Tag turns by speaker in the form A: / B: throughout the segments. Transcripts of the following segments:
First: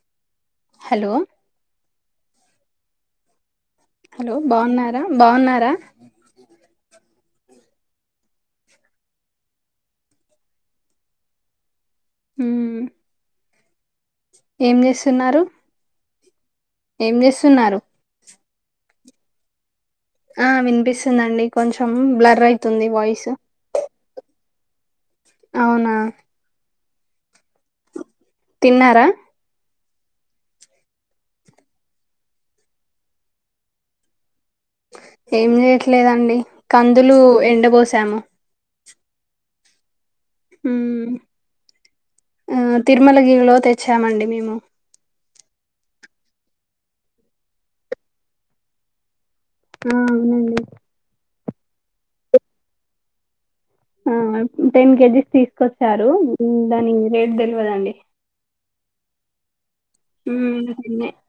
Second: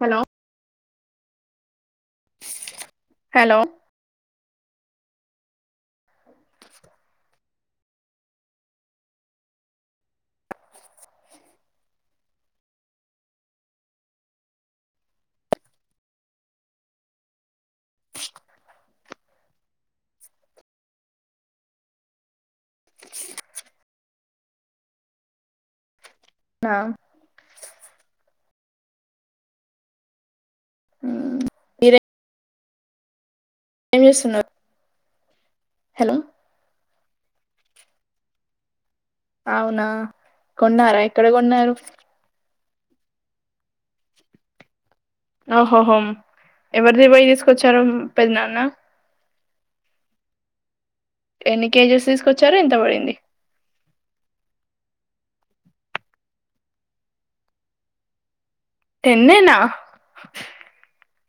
A: Hello
B: hello
A: కలో
B: hello బాగున్నార బాగున్నారా హుమ్ ఏం చేస్తున్నారు ఏం చేస్తున్నారు ఆ వినిపిస్తుందండి కొంచెం బ్లర్ అయితుంది వాయిస్ అవున
A: త
B: తిన్నార
A: మీరె ఏమ్ చేస్తున్నార్
B: ఏం చేయట్లేదండి కందులు ఎండ బోసాము
A: అవునా కొన్నార
B: మ్మ్.
A: ఎక్కడ కొన్నారు
B: ఆ తిరుమలగిరిలో తెచ్చామండి మేము
A: ఆ హోహో ఎవరిది పోయి తీసుకొచ్చారు పెద్దనాన్న
B: ఆ అవునండి
A: ఎన్ని కేజీస్ తీసుకొచ్చార్ ఎంత పడింది
B: ఆ టెన్ కేజీస్ తీసుకొచ్చారు దాని రేట్ తెలియదండి
A: టెన్నేనా
B: హు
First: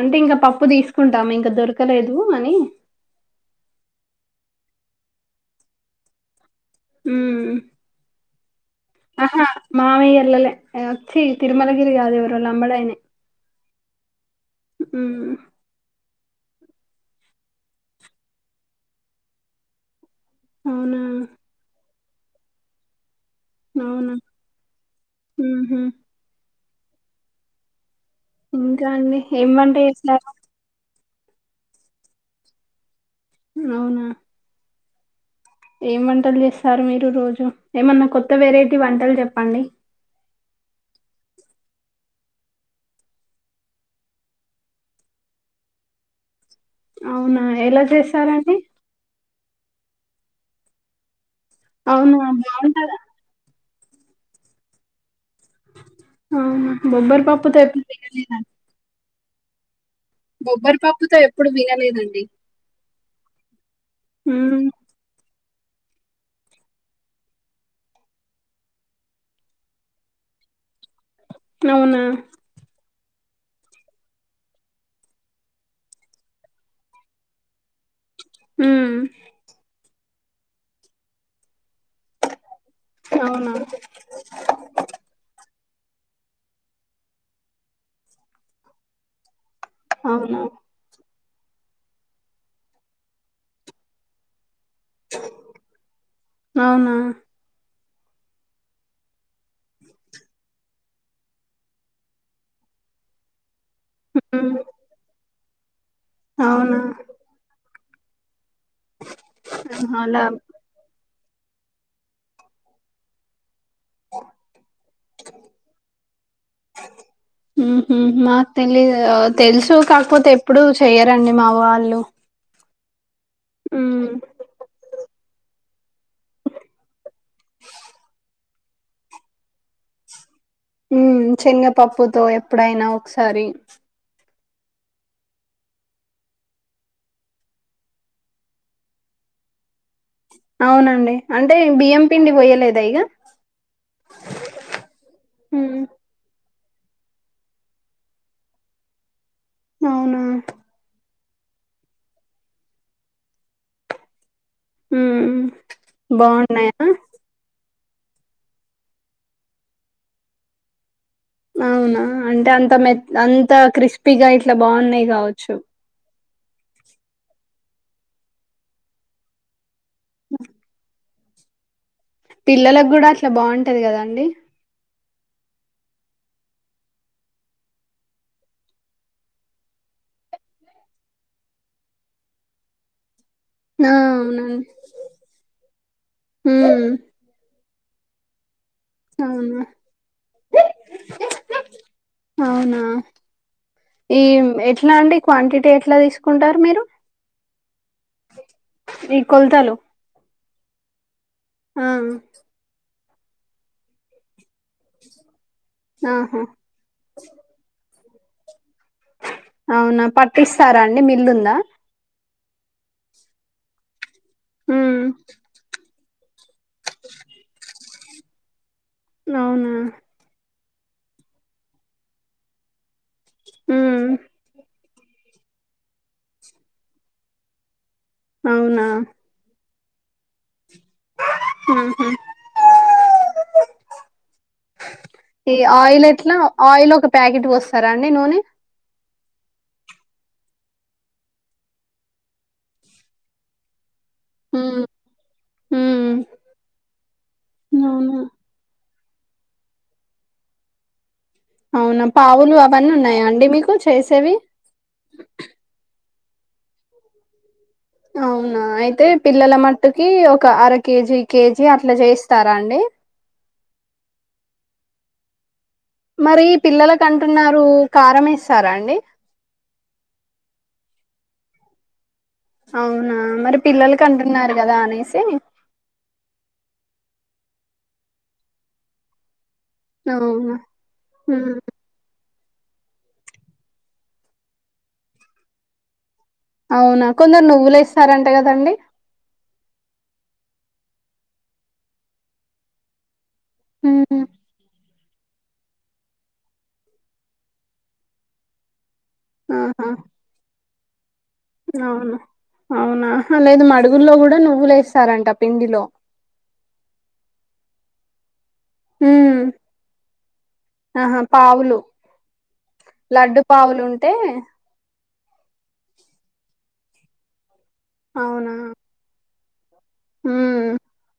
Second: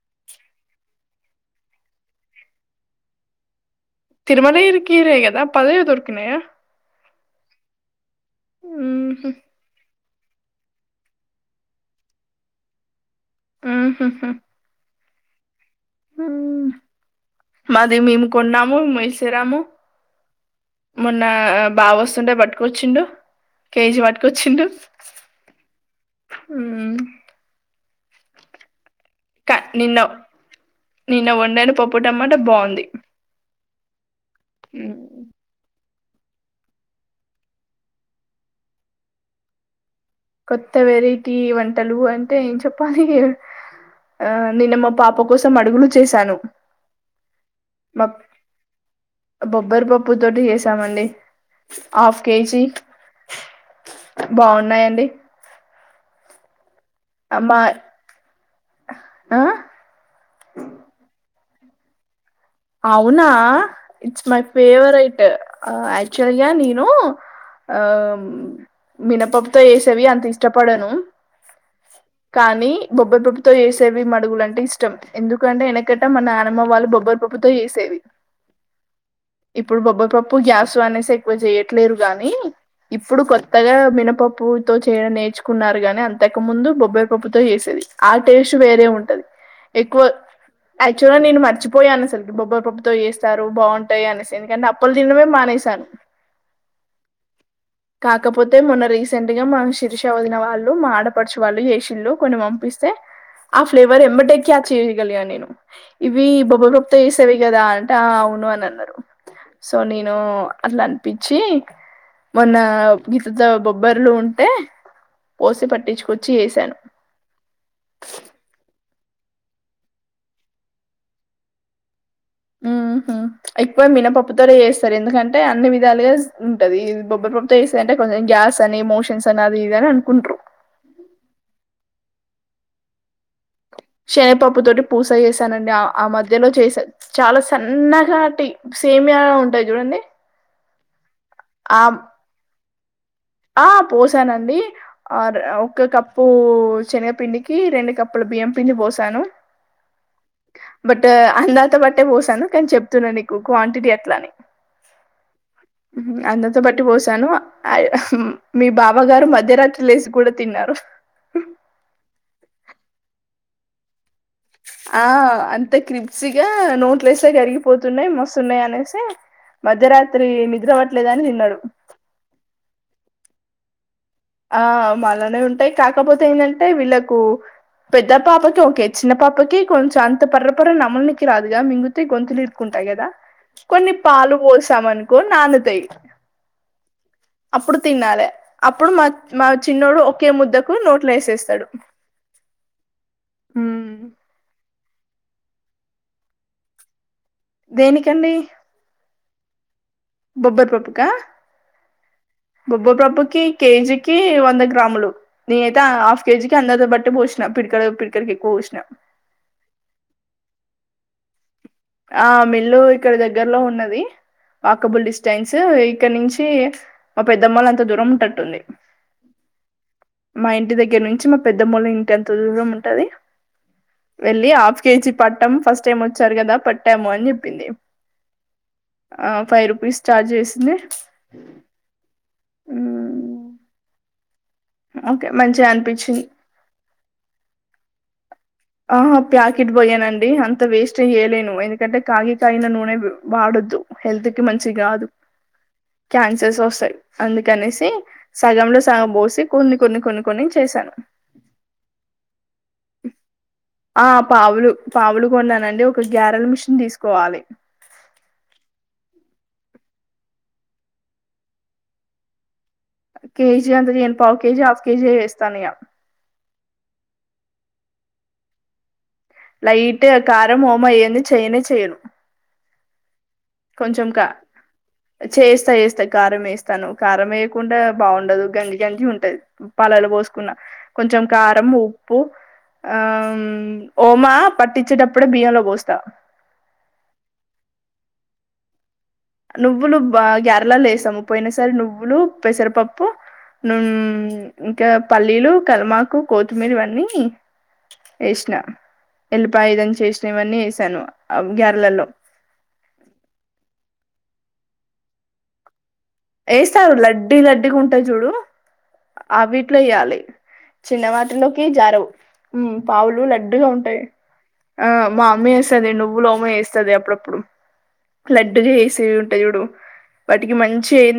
B: అంటే ఇంకా పప్పు తీసుకుంటాము ఇంకా దొరకలేదు అని
A: తిరుమలరు కీరే కదా పదవి దొరుకనాయ
B: మ్
A: ఉహు
B: అహా మామయ వచ్చి తిరుమలగిరి కాదేవరులో అంబడయినే
A: ఆహహ
B: ఉ
A: మాది మేము కొన్నాము మలిసేరాము
B: అవునా
A: మొన్న బావ వస్తుంటే పట్టుకొచ్చిండు కేజీ
B: అవునా
A: వాట్కొచ్చిండూ
B: ఉహు ఇంకా అండి ఏం వంట
A: నిన్న
B: చేసినారు.
A: నిన్న వంండని పప్పుటమాట బాగుంది
B: అవునా
A: ఉ
B: ఏం వంటలు చేస్తారు మీరు రోజు ఏమన్నా కొత్త వెరైటీ వంటలు చెప్పండి
A: కొత్త వెరైటీ వంటలు అంటే ఏం చెప్పాలి ఏ ఆ నిన్న మా పాప కోసం అడుగులు చేశాను
B: అవునా ఎలా
A: మా
B: చేశారు అది
A: బొబ్బరి పప్పు తోటి చేశాం అండి
B: అవును ఆ బావుంటాదా
A: బావున్నాయి అండి
B: అవునా బొబ్బరి
A: అమ్మా
B: పప్పుతోటి [inaudible]
A: ఆ
B: బొబ్బరి పప్పుతో ఎప్పుడూ వినలేదండి
A: అవునా it's my
B: um
A: favourite actual గా నను ఆం మినపప్పుతో వేసేవి అంత ఇష్టపడను
B: అవునా
A: బొబ్బరిపప్పుతో చేసేవి మడుగులంటే ఇష్టం ఎందుకంటే ఎనకట మన నానమ్మ వాళ్ళు బొబ్బరిపప్పు ప్పుతో చేసేది
B: ఉమ్
A: ఇప్పుడు బొబ్బరి పప్పు గ్యాస్ అనేసి ఎక్కువ చేయ ట్లేదు గానీ ఇప్పుడు
B: అవునా
A: కొత్తగా మినపప్పు తో చేయడం నేర్చుకో కున్నారు గానీ అంతకు ముందు బొబ్బరి పప్పు్తో చేసేది ఆ టేస్టు వేరే ఉంటాది ఎక్కువ
B: అవునా
A: యాక్చువల్ గా నేను మర్చిపోయాను అసలు బొబ్బరు పప్పుతో చేస్తారు బావుంటాయి అనేసి ఎందుకంటే ప్పులు తినడమే మానేశాను
B: అవునా
A: కాకపోతే మొన్న రీసెంట్ గా మన శిరీష వదిన వాళ్ళు మా ఆడపడుచు వాళ్ళు ఏషిళ్లు కొన్ని పంపిస్త ఏ ఆ ఫ్లేవర్ ఎంబటె
B: ఉమ్
A: క్యాప్ చెయ్యగలిగాను నేను ఇవి బొబ్బ
B: అవునా
A: బొప్తో చేసేవి కదా ఆ అవును అని అన్నారు సో
B: ఆహా,
A: నేను
B: అలా
A: అట్లా పిచ్చి మొన్న [inaudible] బ్బర్లు ఉంటే పోసి పట్టిచ్చుకొచ్చి ఏసాను
B: ఉహు మాకు తెలీదు ఆ తెలుసు కాకపోతే ఎప్పుడు చెయ్యరండి మా వాళ్ళు
A: హ్మ్ హు మ్మ్ ఎక్కువ
B: ఉమ్
A: మినపప్పుతోనే చేస్తారు ఎందుకన్ టే అన్ని విధాలుగా ఉంటది [unintelligible] అంటే కొంచెం గ్యాస్ అని మోషన్స్ అని అది ఇది అని అనుకుంట్రూ
B: మ్మ్ శేన్నగ పప్పుతో ఎప్పుడైనా ఒకసారి
A: శనపప్పు తోటి పూస చేశానండి ఆ ఆ మధ్యలో చేసా చాలా సన్నగాటి సేమ్యా గా ఉంటాయి చూడండి
B: అవునండి అంటే
A: ఆ
B: బియ్యం పిండి పొయ్యలేదా ఇగ
A: ఆ పోసానండి ఆర్
B: ఉమ్
A: ఒక కప్పు శెనగ పిండికి రెండు కప్పుల బియ్యం పిండి పోసాను
B: అవునా
A: బట్ ట్ అందతో బట్టే పోసాను కానీ చెప్తున్నాను నీకు క్వాంటిటీ ఎట్లని
B: ఉమ్
A: మ్మ్ అందతో పట్టి
B: బాగున్నాయా
A: పోసాను అయ్ అహ్! మ్మ్ మీ బావగారు మధ్యరాత్రి లేసి కూడా తిన్నారు
B: అవునా? అంటే అంత మెత్ అంత క్రిస్పీగా ఇట్ల బాగున్నయి గావచ్చు
A: సిగా నోట్లో ఏస్తె కరిగిపోతున్నయ్, మస్తున్నయ్ అనేసి, మధ్యరాత్రి నిద్ర పట్ ట్లేదు అని తిన్నడు
B: పిల్లలకు గుడా అట్ల బావుంటది గదా
A: ఆ మల్లనే ఉంటాయ్ కాకపోతే ఏందంటే వీళ్ళకు పెద్ద పాపకి ఓకే చిన్న పాపకి కొంచెం అంత పర్రపర్ర నమలనీకి రాదుగ, మింగుతే గొంతులో ఇరుకునట్ ఉంటాయ్ గదా కొన్ని
B: ఆ
A: పాలు
B: అవునండి
A: పోసాం అనుకో నానుతయ్
B: ఉమ్
A: అప్పుడు తిన్నాలే అప్పుడు మా మా
B: అవునా
A: చిన్నోడు ఒకే ముద్దకు నోట్లో ఏసేస్తడు
B: అవునా
A: ఊహ్
B: ఉన్నాయండి క్వాంటిటీ ఎట్ల దీసుకుంటరు మీరు
A: దేనికండీ
B: కొల్తలు
A: బొబ్బర్ పప్పుకా
B: ఆ
A: ఒక కేజీకీ వంద గ్రాములు నేనైతె హాఫ్
B: ఆహా
A: కేజీకి అందాజ బట్టి బోసిన పిడికెడు పిడి కుడికి ఎక్కో బోసిన
B: అవునా, పట్టిస్తారా అండి మిల్లుందా?
A: ఆ మిల్లూ ఇక్కడ దగ్గరలో ఉన్నది.
B: ఉమ్
A: వాకబుల్ డిస్టెన్స్ ఇక్కడ నుంచీ, మా పెద్దమ్మోలంత దూరం ఉండేటట్టుంది.
B: అవునా?
A: మా ఇంటి దగ్గర నుంచి, మా పెద్దమోళ్ళ ఇంటి అంత దూరం ఉంటది.
B: ఉమ్
A: వెళ్ళి ఆ కేజీ పట్టం. ఫస్ట్ టైం వచ్చారు గదా! పట్టాము అని జెప్పింది.
B: అవునా
A: ఆ ఫైవ్ రూపీస్ ఛార్జ్ జేసింది.
B: ఉహూ
A: హ్మ్. ఓకే.
B: ఈ
A: మంచిగా
B: ఆయిల్
A: అనిపిచ్చింది.
B: ఎట్ల? ఆయిల్ ఒక ప్యాకిట్ బోస్తరా అండి నూనె?
A: అహ ప్యాకిట్ బోయనండి అంత వేస్ట్ జేయలేను. ఎందుకంటే కాగి కాగిన నూనె వాడొద్దు. హెల్త్ కి మంచిది
B: ఉమ్
A: గాదు
B: ఉమ్
A: క్యాన్సర్స్ ఒస్తయ్ అందుకనేసి
B: అవునా
A: సగంలో సగం బోసి కొన్ని కొన్ని కొన్ని కొన్ని చేశాను.
B: అవునా పావులు అవన్నీ ఉన్నాయా అండి మీకు
A: ఆ
B: చేసేవి
A: పావులు, పావులు కొన్నానండి. ఒక గ్యారెల్ మిషిన్ దీసుకోవాలి.
B: అవునా అయితే పిల్లల మట్టుకీ ఒక అర కేజీ, కేజీ అట్ల జేస్తారా అండి.
A: కేజీ అంత చేయను పావు కేజీ, హాఫ్ కేజియే చేస్తాను ఇగ
B: మరీ పిల్లలకంటున్నారు, కారమేస్తారా అండి.
A: లైట్గ కారం ఓమ ఎయ్యంది చెయ్యనే చెయ్యను.
B: అవునా మరి పిల్లలకి
A: కొంచెం క
B: అంటున్నారు కదా అనేసి
A: చేస్త ఏస్త కారం ఏసే స్తను కారం ఏయకుండా బాగుండదు. గంజి గంజి ఉంటది. పలలు బోసుకున్న.
B: అవునా
A: కొంచెం
B: ఉమ్
A: కారం ఉప్పు ఆమ్ ఓమా పట్టించేటప్పుడే బియ్యంలో బోస్త
B: అవునా కొందరు నువ్వులేస్తారంట గదండి.
A: నువ్వులు బా గ్యారెలల్లేస్తము పోయిన సారి నువ్వులు, పెసరపప్పు నూ
B: ఉమ్,
A: ఇంకా పల్లీలు కల్మాకు, కొత్మీరివన్నీ ఏసిన
B: ఆహా
A: ఎల్లిపాయదంచేసిన, ఇవన్నీ ఏశాను అవ్ గ్యారలల్లో
B: అవును అవునా అహ్హ లేదు, మడుగుల్లో గుడ నువ్వులేస్తారంట పిండిలో
A: ఏస్తారు లడ్డీ లడ్డీగ ఉంటయి జూడు
B: ఉమ్
A: అవీట్లో ఎయ్యాలి
B: ఆహా
A: చిన్నవాటిలోకి
B: పావులు
A: జారవు. ఊమ్ పావులు
B: లడ్డు
A: లడ్డుగా
B: పావులు
A: ఉంటయి
B: ఉంటే
A: ఆ మా అమ్మ జేస్తది నువ్వుల ఓమ ఏస్తది అప్పుడప్పుడు
B: అవునా
A: లడ్డుగ జేస్తే ఉంటది జూడు వాటికి
B: ఉమ్
A: మన్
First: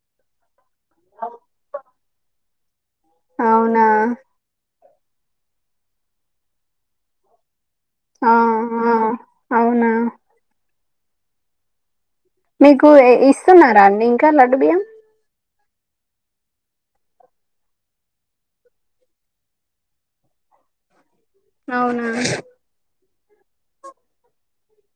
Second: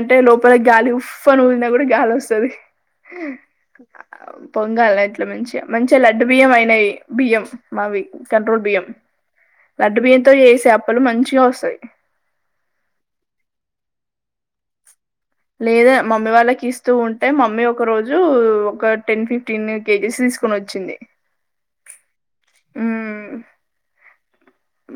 A: అంటే లోపల గాలి ఉఫను ఊదిన కూడా గాలి వస్తది
B: అవునా
A: బంగా ఇట్లా మంచిగా మంచిగా లడ్డు బియ్యం అయినవి బియ్యం మావి
B: ఆ
A: కంట్రోల్ బియ్యం
B: ఆ అవునా
A: లడ్డు బియ్యంతో చేసే అప్పలు మంచిగా వస్తాయి.
B: మీకు ఇస్తున్నారా అండి ఇంకా లడ్డు బియ్యం
A: లేద మమ్మీ వాళ్ళకి ఇస్తూ ఉంటే మమ్మీ ఒక రోజు ఒక టెన్ ఫిఫ్టీన్ కేజెస్ తీసుకుని వచ్చింది.
B: అవునా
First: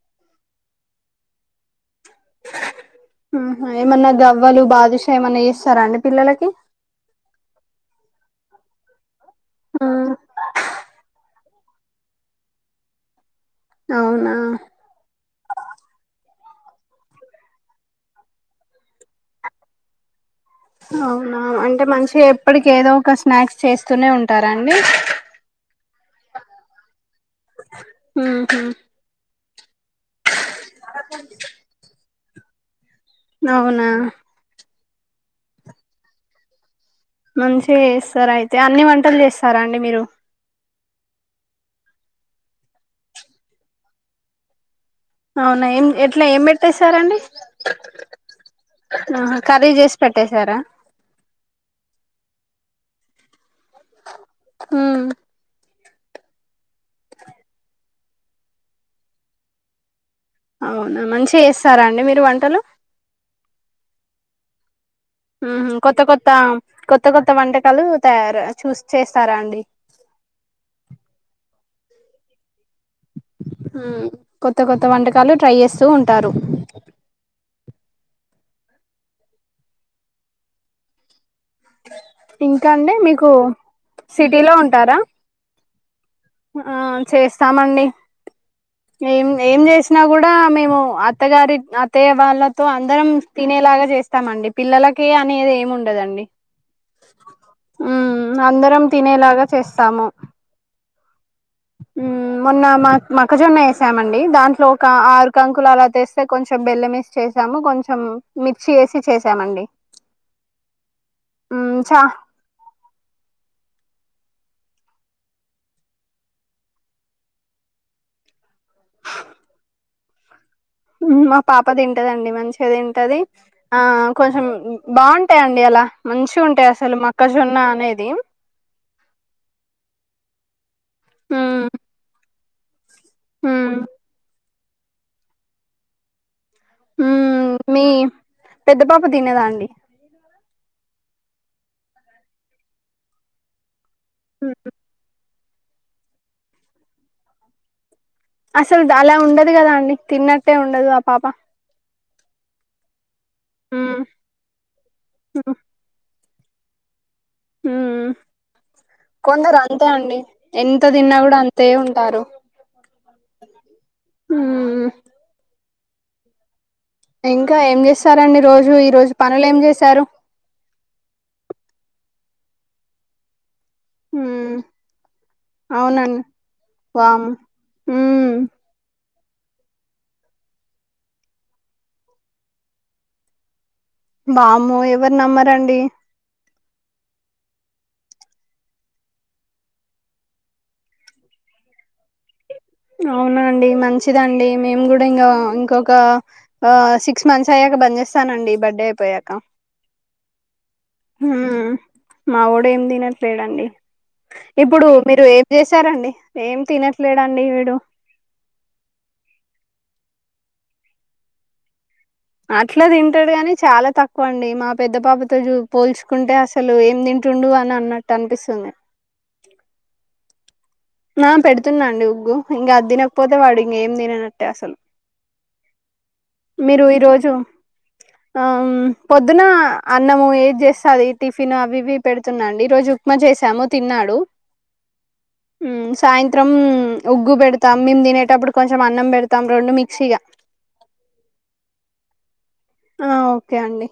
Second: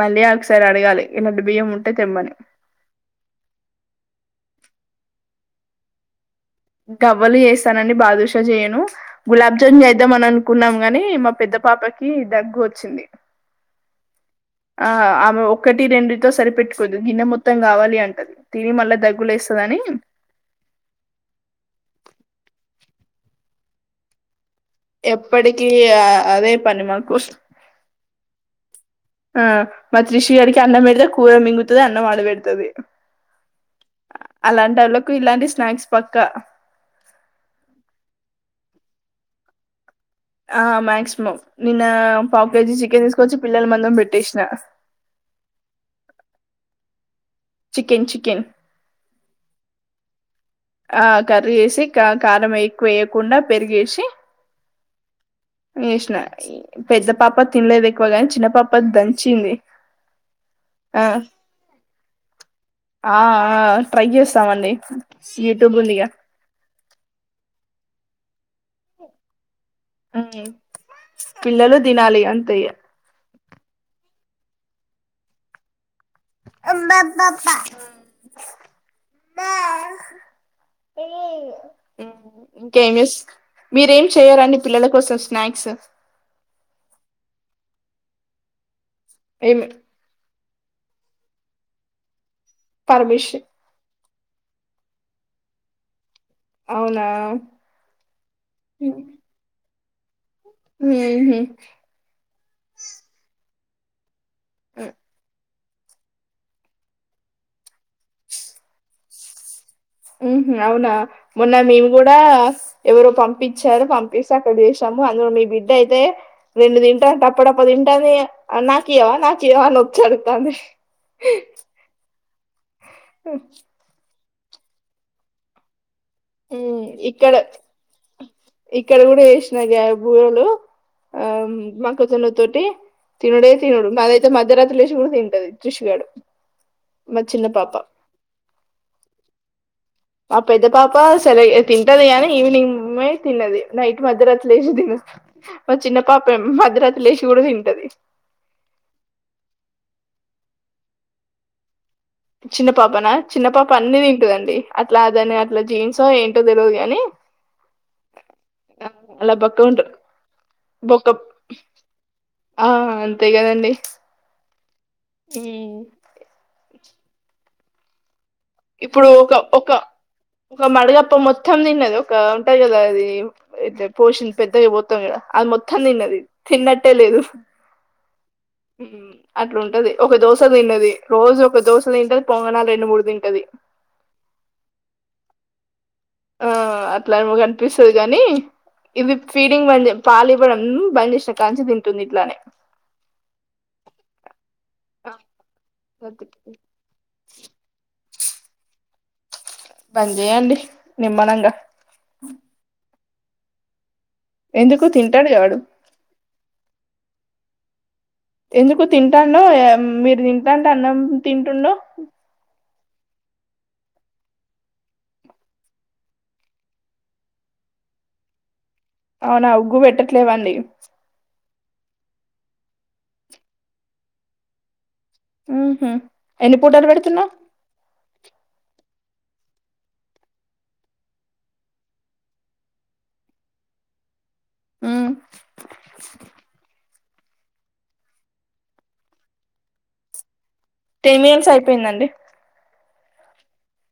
A: మళ్ళీ ఒకసరి అడగాలి ఇలాడ్డు బియ్యంము
B: ఏమన్నా గవ్వలు బాదుషా ఏమన్నా చేస్తారా అండి పిల్లలకి
A: గవ్వలు చేస్తానండి బాదుషా చేయను గులాబ్ జామున్
B: ఆ
A: చేద్దామ అని అనుకున్నాం గాని మా పెద్ద పాపకి దగ్గు వచ్చింది
B: అవునా
A: ఆ ఆమె ఒకక్కటి రెండు సరిపెట్టుకోద్దు గిన్నె మొత్తం కావాలి అంటది తిని మళ్ళా దగ్గులేస్తదని
B: అవునా అంటే మంచిగా ఎప్పటికి ఏదో ఒక స్నాక్స్ చేస్తూనే ఉంటార
A: ఎప్పటికి అదే పని మాకు
B: ఉహు
A: ఆ మా త్రిషు గాడికి అన్నం పెడితే కూర మింగుతది అన్నం ఆడపెడత్ది
B: అవునా
A: ఇలాంటి స్నాక్స్ పక్కా
B: మంచిగా చేస్తారు అయితే అన్ని వంటలు చేస్తారా అండి మీరు
A: ఆ మాక్సిమం నిన్న పావ్ కేజీ చికెన్ తీసుకొచ్చి పిల్లల మందం పెట్టేసిన
B: అవునా ఏం ఎట్లా ఏం పెట్టేసారండి
A: చికెన్ చికెన్
B: ఆహా కర్రీ చేసి పెట్టేశారా
A: ఆ కర్రీ చేసి కారం ఎక్కువ వేయకుండా పెరుగేసి
B: ఉమ్
A: యేస్నా పెద్ద పాప తినలేదు ఎక్కువగాని చిన్న పాప దంచింది
B: అవునా
A: ఆ
B: మంచిగా చేస్తారా అండి మీరు వంటలు
A: ఆ ఆ ట్రై చేస్తామండి
B: ఆహ్
A: యూట్యూబ్
B: కొత్త
A: ఉందిగా
B: కొత్త కొత్త కొత్త వంటకాలు తయారు చూస్ చేస్తారా అండి
A: ఉమ్, పిల్లలు తినాలి అంతేఇగ
B: ఆ కొత్త కొత్త వంటకాలు ట్రై చేస్
A: అబ అబ్బా అప్పా హ్మ్
B: ఇంకా
A: ఇంకేం
B: అండి
A: చెస్
B: మీకు
A: మీరేం చేయరా
B: సిటీలో
A: అండి పిల్లల
B: ఉంటారా
A: కోసం స్నాక్స్
B: ఆ చేస్తామండి ఏం ఏం
A: ఏమి
B: చేసినా కూడా మేమ్ ఉ అత్తగారి అత్తయ్య వాళ్ళతో అందరం
A: పర్మిషన్
B: తినేలాగా చేస్త స్తామండి పిల్లలకి అనేది ఏమి ఉండదండి
A: అవునా
B: హ్మ్మ్ అందరం తినేలాగా చేస్తాము
A: హ్మ హ్మ
B: హ్మ మొన్న మ మక్కజొన్న వేసామండి దాంట్లో ఒక ఆరు కంక్ కుల అలా తెస్తే కొంచెం బెల్లం మేసి చేసాము కొంచెం మిర్చి వేసి చేసామండి
A: హ్మ్ హ్మ అవునా మొన్న
B: ఉమ్
A: మేము
B: చా
A: కూడా ఎవరో పంపించారు పంప్ సాక్కట్ చేసాము అందులో మీ బిడ్డ అయితే రెండు తింట తప్పడప్పు తింటాది నాకి ఇయవ నాకి ఇయవ అని వచ్చి ఎదుగుతాంది
B: హ్మ మా పాప తింటదండి మంచిగా తింటది ఆ కొంచెం బాగుంటాయండి అలా మంచిగా ఉంటాయి
A: ఉమ్
B: అసలు
A: ఇక్కడ
B: మక్కజొన్న అనేది
A: ఇక్కడ అ
B: ఉమ్
A: మక్కజొన్న తోటి తినుడే
B: ఉమ్
A: తినడు మాది అయితే మధ్యరా త్రీ లేషి కూడా తింటది తృషుగాడు
B: హ్మ మీ పెద్ద పాప తినేదా అండి
A: మా పెద్ద పాప సరిగా తింటది కానీ ఈవినింగే తిన్నది నైట్ మధ్యరాత్రి లేచి తిను మా చిన్న పాపే మధ్యరాత్రి లేచి కూడా తింటది
B: అసలు అలా ఉండదు కదా అండి తిన్నట్టే ఉండదు ఆ పాప
A: చిన్న పాపనా చిన్న పాప అన్ని
B: మ్మ్
A: తింటదండీ అట్లా అ దాని అట్లా జీన్సో ఏంట్ ఏంటో తెల్వదు గాని
B: హ్మ్ కొందరు
A: బక్క ఉంట
B: అంతే అండి ఎంత
A: బొక్క
B: తిన్నా కూడా అంతే ఉంటారు
A: ఆ అంతే కదండి
B: మ్మ్
A: హ్మ్
B: ఇంకా ఏం చేస్తారండి రోజు ఈ
A: ఇప్పుడు
B: రోజు
A: ఒక
B: పనులు ఏం
A: ఒక
B: చేశారు
A: ఒక మడగప్ప మొత్తం తిన్నది ఒక ఉంటా కదా అది ఇట్ల పోషిన్
B: మ్మ్
A: పెద్దగా పోతాం కదా అది మొత్తం తిన్నది
B: అవునండి
A: తిన్నట్టే లేదు
B: వామ్మో మ్మ్
A: హ్మ అట్లుంటది ఒక దోశ తిన్నది రోజు ఒక దోశ తింటది పొంగనాలు రెండు మూడు తింటది
B: బామ్మో ఎవరూ నమ్మరండి
A: ఆ అట్లా ఆమె కనిపిస్తది కాని ఇది ఫీడింగ్ బంద చేస్ పాలు ఇవ్వడం బంద్ చేసినా కానించి తింటుంది ఇట్లానే
B: అవున అండి మంచిదండి మేము కూడా ఇంగ ఇంకొక ఆ సిక్స్ మంత్స్ అయ్యాక బంద్ చేస్ స్తానండి బర్త్డే అయిపోయాక
A: బన్ జేయండి
B: హుమ్ మా వోడు ఎం తినట్లేదండి
A: ఎందుకు
B: ఇప్పుడు మీరు
A: తింటాడుగా
B: ఏం
A: వాడు
B: చేసారండి ఏం తినట్లేడండి వీడు
A: ఎందుకు తింతాండో ఏ మీరు తింటంటే అన్నం తింటుండో
B: అట్లా తింటాడు కాని చాలా తక్కువ అండి మా పెద్ద పాపతోూ పోల్చుకుంటే అసలు ఏం తింటుండు అని అన్నట్టు అనిపిస్తుంది
A: అవునా ఉగ్గు పెట్టట్లేవండి
B: ఆ పెడుతున్నా అండి ఉగ్గు ఇంగ అది తినకపోతే వాడు ఇంగెం తిననట్టే అసలు
A: మ్ హు ఎన్ని
B: మీరు
A: పూటలు పెడుతున్నా
B: ఈరోజు ఆ పొద్దున అన్నము ఏది చేస్తే అది టిఫిన్ అవి ఇవి పెడుతున్న అండి ఈ రోజు ఉప్మా చేసాము తిన్నాడు
A: హమ్
B: హుమ్ సాయంత్రం ఉగ్గు పెడుతాం మేము తినేటప్పుడు కొంచెం అన్నం పెడుతాం రెండు మిక్సీగా
A: టెన్ మినిట్స్ అయిపోయిందండి
B: ఆ ఓకే అండి